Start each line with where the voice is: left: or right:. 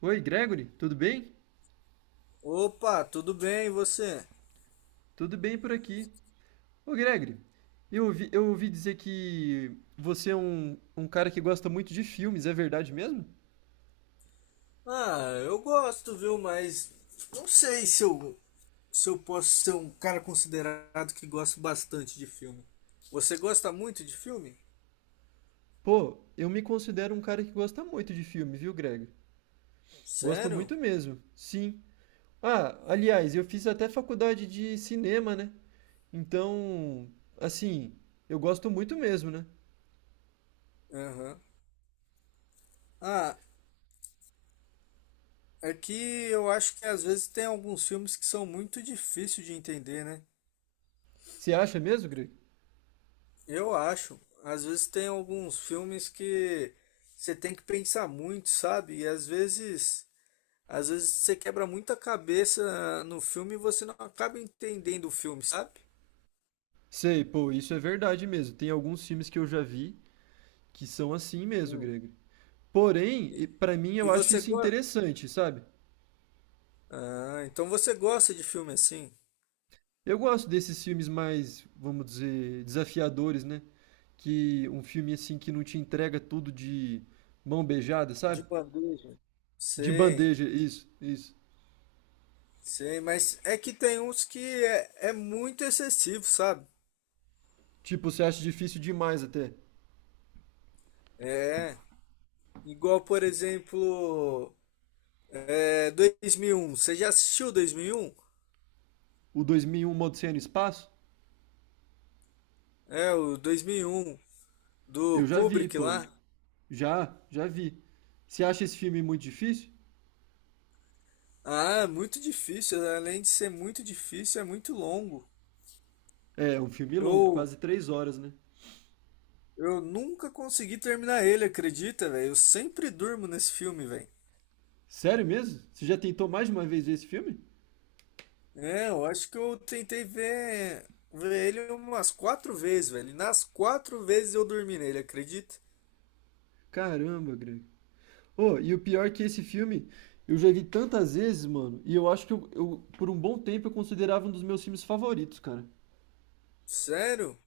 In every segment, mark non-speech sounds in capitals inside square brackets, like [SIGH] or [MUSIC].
right: Oi, Gregory, tudo bem?
left: Opa, tudo bem, e você?
right: Tudo bem por aqui. Ô, Gregory, eu ouvi dizer que você é um cara que gosta muito de filmes, é verdade mesmo?
left: Ah, eu gosto, viu? Mas não sei se eu posso ser um cara considerado que gosta bastante de filme. Você gosta muito de filme?
right: Pô, eu me considero um cara que gosta muito de filme, viu, Gregory? Gosto
left: Sério?
right: muito mesmo, sim. Ah, aliás, eu fiz até faculdade de cinema, né? Então, assim, eu gosto muito mesmo, né?
left: Aham. Ah, é que eu acho que às vezes tem alguns filmes que são muito difíceis de entender, né?
right: Você acha mesmo, Greg?
left: Eu acho. Às vezes tem alguns filmes que você tem que pensar muito, sabe? Às vezes você quebra muita cabeça no filme e você não acaba entendendo o filme, sabe?
right: Sei, pô, isso é verdade mesmo. Tem alguns filmes que eu já vi que são assim mesmo,
left: Hum.
right: Greg. Porém,
left: E
right: pra mim
left: e
right: eu acho
left: você
right: isso
left: gosta.
right: interessante, sabe?
left: Ah, então você gosta de filme assim?
right: Eu gosto desses filmes mais, vamos dizer, desafiadores, né? Que um filme assim que não te entrega tudo de mão beijada,
left: De
right: sabe?
left: bandeja.
right: De
left: Sim,
right: bandeja, isso, isso.
left: sim, mas é que tem uns que é muito excessivo, sabe?
right: Tipo, você acha difícil demais até.
left: É, igual por exemplo, é, 2001. Você já assistiu 2001?
right: O 2001 Uma Odisseia no Espaço?
left: É, o 2001 do
right: Eu já vi,
left: Kubrick
right: pô.
left: lá.
right: Já vi. Você acha esse filme muito difícil?
left: Ah, é muito difícil. Além de ser muito difícil, é muito longo.
right: É um filme longo,
left: Eu,
right: quase 3 horas, né?
left: eu nunca consegui terminar ele, acredita, velho? Eu sempre durmo nesse filme, velho.
right: Sério mesmo? Você já tentou mais de uma vez ver esse filme?
left: É, eu acho que eu tentei ver ele umas 4 vezes, velho. E nas 4 vezes eu dormi nele, acredita?
right: Caramba, Greg. Ô, e o pior é que esse filme eu já vi tantas vezes, mano, e eu acho que eu, por um bom tempo, eu considerava um dos meus filmes favoritos, cara.
left: Sério?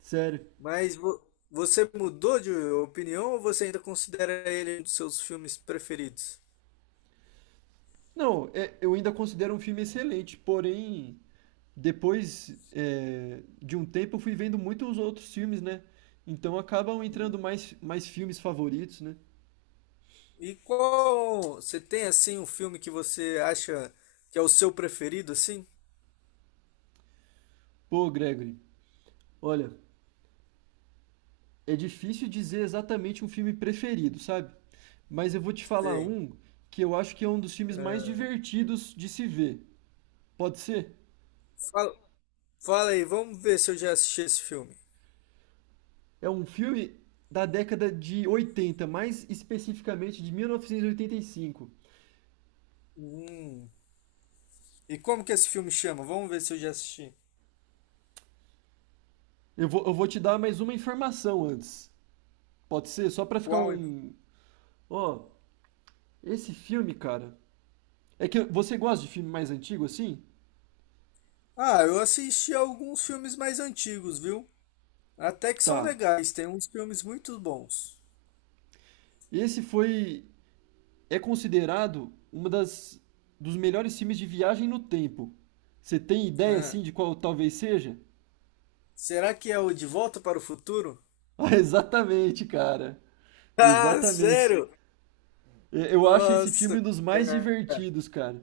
right: Sério.
left: Mas você mudou de opinião ou você ainda considera ele um dos seus filmes preferidos?
right: Não, eu ainda considero um filme excelente. Porém, depois, de um tempo, eu fui vendo muitos outros filmes, né? Então acabam
left: Hum.
right: entrando mais filmes favoritos, né?
left: E qual, você tem assim um filme que você acha que é o seu preferido, assim?
right: Pô, Gregory, olha, é difícil dizer exatamente um filme preferido, sabe? Mas eu vou te falar
left: Sei.
right: um que eu acho que é um dos filmes mais divertidos de se ver. Pode ser?
left: Fala, Fala aí, vamos ver se eu já assisti esse filme.
right: É um filme da década de 80, mais especificamente de 1985.
left: Hum. E como que esse filme chama? Vamos ver se eu já assisti.
right: Eu vou te dar mais uma informação antes. Pode ser? Só pra ficar
left: Qual?
right: um. Ó, esse filme, cara. É que você gosta de filme mais antigo assim?
left: Ah, eu assisti alguns filmes mais antigos, viu? Até que são
right: Tá.
left: legais, tem uns filmes muito bons.
right: Esse foi. É considerado uma das. Dos melhores filmes de viagem no tempo. Você tem ideia
left: Ah,
right: assim de qual talvez seja? [LAUGHS]
left: será que é o De Volta para o Futuro?
right: Ah, exatamente, cara.
left: [LAUGHS] Ah,
right: Exatamente.
left: sério?
right: É, eu acho esse
left: Nossa,
right: filme um dos mais
left: cara,
right: divertidos, cara.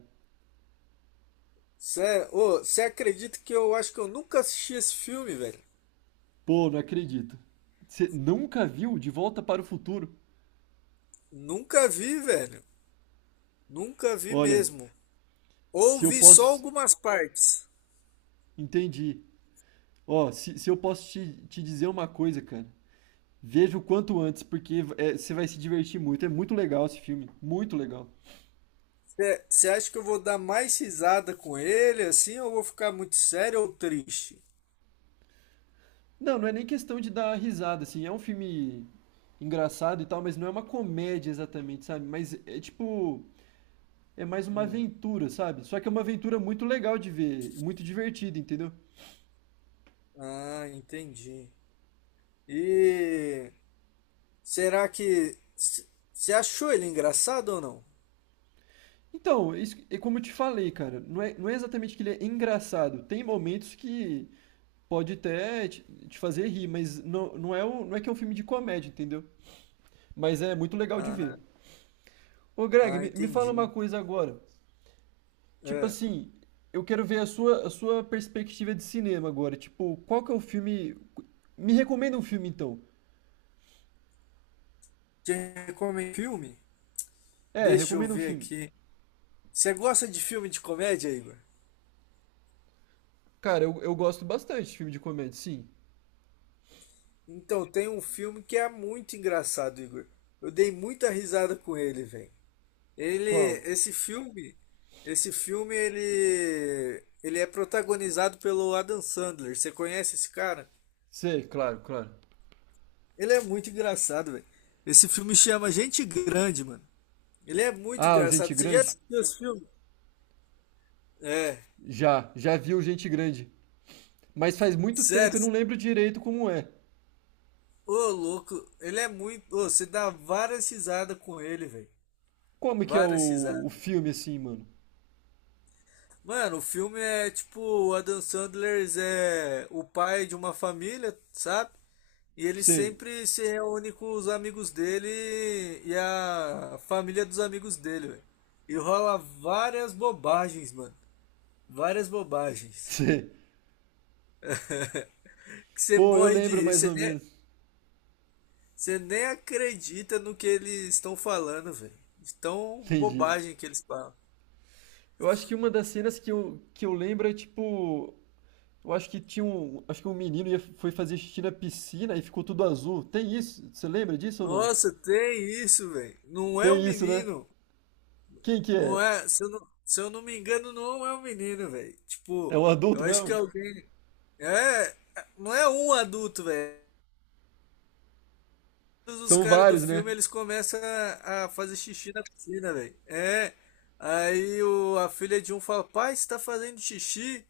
left: sério. Ô, você acredita que eu acho que eu nunca assisti esse filme, velho?
right: Pô, não acredito. Você nunca viu De Volta para o Futuro?
left: Nunca vi, velho. Nunca vi
right: Olha,
left: mesmo. Ou
right: se eu
left: vi só
right: posso.
left: algumas partes.
right: Entendi. Ó, se eu posso te dizer uma coisa, cara. Veja o quanto antes, porque você vai se divertir muito. É muito legal esse filme. Muito legal.
left: Você acha que eu vou dar mais risada com ele assim, ou vou ficar muito sério ou triste?
right: Não, não é nem questão de dar risada, assim. É um filme engraçado e tal, mas não é uma comédia exatamente, sabe? Mas é tipo. É mais uma
left: Hum.
right: aventura, sabe? Só que é uma aventura muito legal de ver, muito divertida, entendeu?
left: Ah, entendi. E será que você achou ele engraçado ou não?
right: Então, é isso, é como eu te falei, cara, não é exatamente que ele é engraçado. Tem momentos que pode até te fazer rir, mas não, não é que é um filme de comédia, entendeu? Mas é muito legal de
left: Ah,
right: ver. Ô, Greg,
left: ah,
right: me fala uma
left: entendi.
right: coisa agora. Tipo
left: É.
right: assim, eu quero ver a sua perspectiva de cinema agora. Tipo, qual que é o filme. Me recomenda um filme, então.
left: Te recomendo filme?
right: É,
left: Deixa eu
right: recomenda um
left: ver
right: filme.
left: aqui. Você gosta de filme de comédia, Igor?
right: Cara, eu gosto bastante de filme de comédia, sim.
left: Então, tem um filme que é muito engraçado, Igor. Eu dei muita risada com ele, velho. Ele,
right: Qual?
left: esse filme, esse filme ele é protagonizado pelo Adam Sandler. Você conhece esse cara?
right: Sei, claro, claro.
left: Ele é muito engraçado, velho. Esse filme chama Gente Grande, mano. Ele é muito
right: Ah, o Gente
left: engraçado. Você já
right: Grande?
left: assistiu esse filme? É,
right: Já viu Gente Grande. Mas faz muito tempo,
left: sério.
right: eu não lembro direito como é.
left: Ô, louco, ele é muito. Ô, você dá várias risadas com ele, velho.
right: Como que é
left: Várias
right: o
left: risadas.
right: filme assim, mano?
left: Mano, o filme é tipo, o Adam Sandler é o pai de uma família, sabe? E ele
right: Sei,
left: sempre se reúne com os amigos dele e a família dos amigos dele, velho. E rola várias bobagens, mano. Várias
right: [LAUGHS]
left: bobagens.
right: sei.
left: Que você
right: Pô, eu
left: morre de
right: lembro
left: rir.
right: mais ou menos.
left: Você nem acredita no que eles estão falando, velho. De tão
right: Entendi.
left: bobagem que eles falam.
right: Eu acho que uma das cenas que eu lembro é tipo. Eu acho que tinha um. Acho que um menino foi fazer xixi na piscina e ficou tudo azul. Tem isso? Você lembra disso ou não?
left: Nossa, tem isso, velho. Não é o
right: Tem isso, né?
left: menino.
right: Quem que é?
left: Não é. Se eu não me engano, não é o menino, velho.
right: É
left: Tipo,
right: um
left: eu
right: adulto
left: acho que é
right: mesmo?
left: alguém. É, é, não é um adulto, velho. Todos os
right: São
left: caras do
right: vários, né?
left: filme eles começam a fazer xixi na piscina, velho. É. Aí a filha de um fala, pai, você tá fazendo xixi?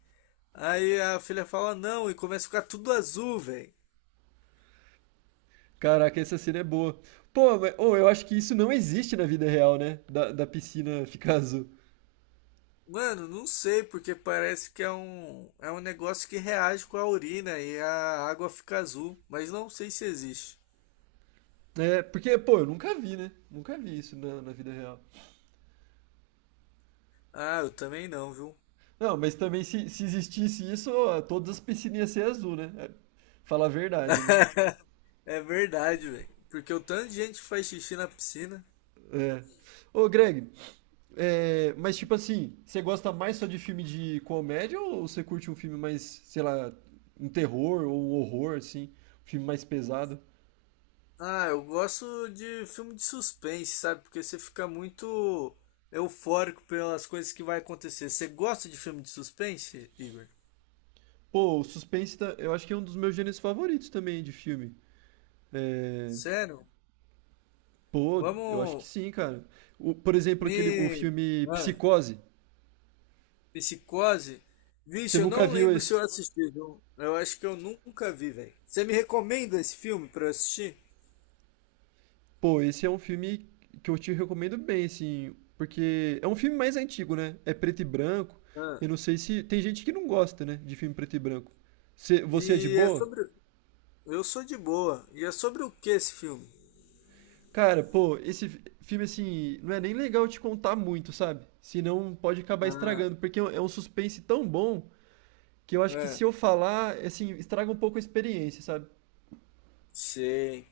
left: Aí a filha fala, não, e começa a ficar tudo azul, velho.
right: Caraca, essa cena é boa. Pô, mas, ô, eu acho que isso não existe na vida real, né? Da piscina [LAUGHS] ficar azul.
left: Mano, não sei, porque parece que é um negócio que reage com a urina e a água fica azul, mas não sei se existe.
right: É, porque, pô, eu nunca vi, né? Nunca vi isso na vida real.
left: Ah, eu também não, viu?
right: Não, mas também se existisse isso, ó, todas as piscinas iam ser azul, né? É, falar a verdade, né?
left: [LAUGHS] É verdade, velho. Porque o tanto de gente que faz xixi na piscina.
right: É. Ô, Greg, mas tipo assim, você gosta mais só de filme de comédia ou você curte um filme mais, sei lá, um terror ou um horror, assim? Um filme mais pesado?
left: Ah, eu gosto de filme de suspense, sabe? Porque você fica muito eufórico pelas coisas que vai acontecer. Você gosta de filme de suspense, Igor?
right: Pô, o suspense eu acho que é um dos meus gêneros favoritos também de filme. É,
left: Sério?
right: pô, eu acho que
left: Vamos
right: sim, cara. Por exemplo,
left: me.
right: aquele, o filme
left: Ah,
right: Psicose.
left: Psicose?
right: Você
left: Vixe, eu
right: nunca
left: não
right: viu
left: lembro se
right: esse?
left: eu assisti, viu? Eu acho que eu nunca vi, velho. Você me recomenda esse filme pra eu assistir?
right: Pô, esse é um filme que eu te recomendo bem, assim, porque é um filme mais antigo, né? É preto e branco.
left: Ah,
right: Eu não sei se. Tem gente que não gosta, né, de filme preto e branco. Você é de
left: e é
right: boa?
left: sobre. Eu sou de boa. E é sobre o que esse filme?
right: Cara, pô, esse filme, assim, não é nem legal te contar muito, sabe? Senão pode acabar
left: Ah,
right: estragando, porque é um suspense tão bom, que eu acho que
left: é.
right: se eu falar, assim, estraga um pouco a experiência, sabe?
left: Sei.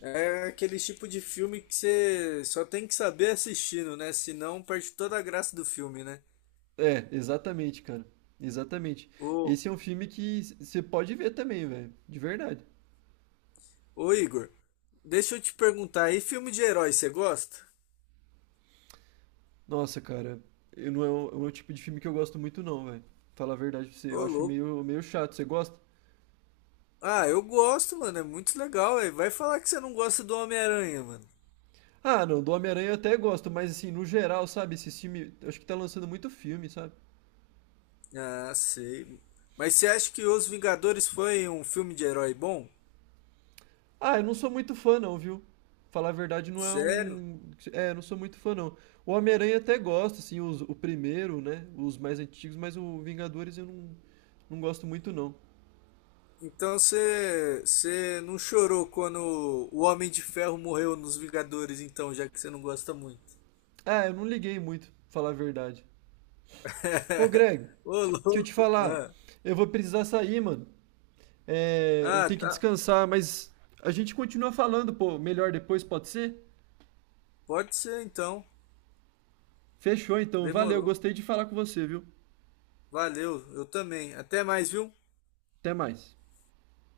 left: É aquele tipo de filme que você só tem que saber assistindo, né? Senão perde toda a graça do filme, né?
right: É, exatamente, cara. Exatamente.
left: Ô,
right: Esse é um filme que você pode ver também, velho. De verdade.
left: ô Igor, deixa eu te perguntar, aí, filme de herói, você gosta?
right: Nossa, cara, eu não é o tipo de filme que eu gosto muito, não, velho. Falar a verdade pra você, eu
left: Ô,
right: acho
left: louco.
right: meio chato. Você gosta?
left: Ah, eu gosto, mano, é muito legal, velho. Vai falar que você não gosta do Homem-Aranha, mano.
right: Ah, não, do Homem-Aranha eu até gosto, mas assim, no geral, sabe? Esse filme, eu acho que tá lançando muito filme, sabe?
left: Ah, sei. Mas você acha que Os Vingadores foi um filme de herói bom?
right: Ah, eu não sou muito fã não, viu? Falar a verdade não é
left: Sério?
right: um... É, eu não sou muito fã não. O Homem-Aranha até gosto, assim, o primeiro, né? Os mais antigos, mas o Vingadores eu não gosto muito não.
left: Então você não chorou quando o Homem de Ferro morreu nos Vingadores, então, já que você não gosta muito.
right: Ah, eu não liguei muito, falar a verdade. Ô
left: [LAUGHS]
right: Greg,
left: Ô,
right: deixa eu te
left: louco!
right: falar.
left: Ah,
right: Eu vou precisar sair, mano. É, eu
left: ah,
right: tenho que
left: tá.
right: descansar, mas a gente continua falando, pô, melhor depois, pode ser?
left: Pode ser então.
right: Fechou então, valeu,
left: Demorou.
right: gostei de falar com você, viu?
left: Valeu, eu também. Até mais, viu?
right: Até mais.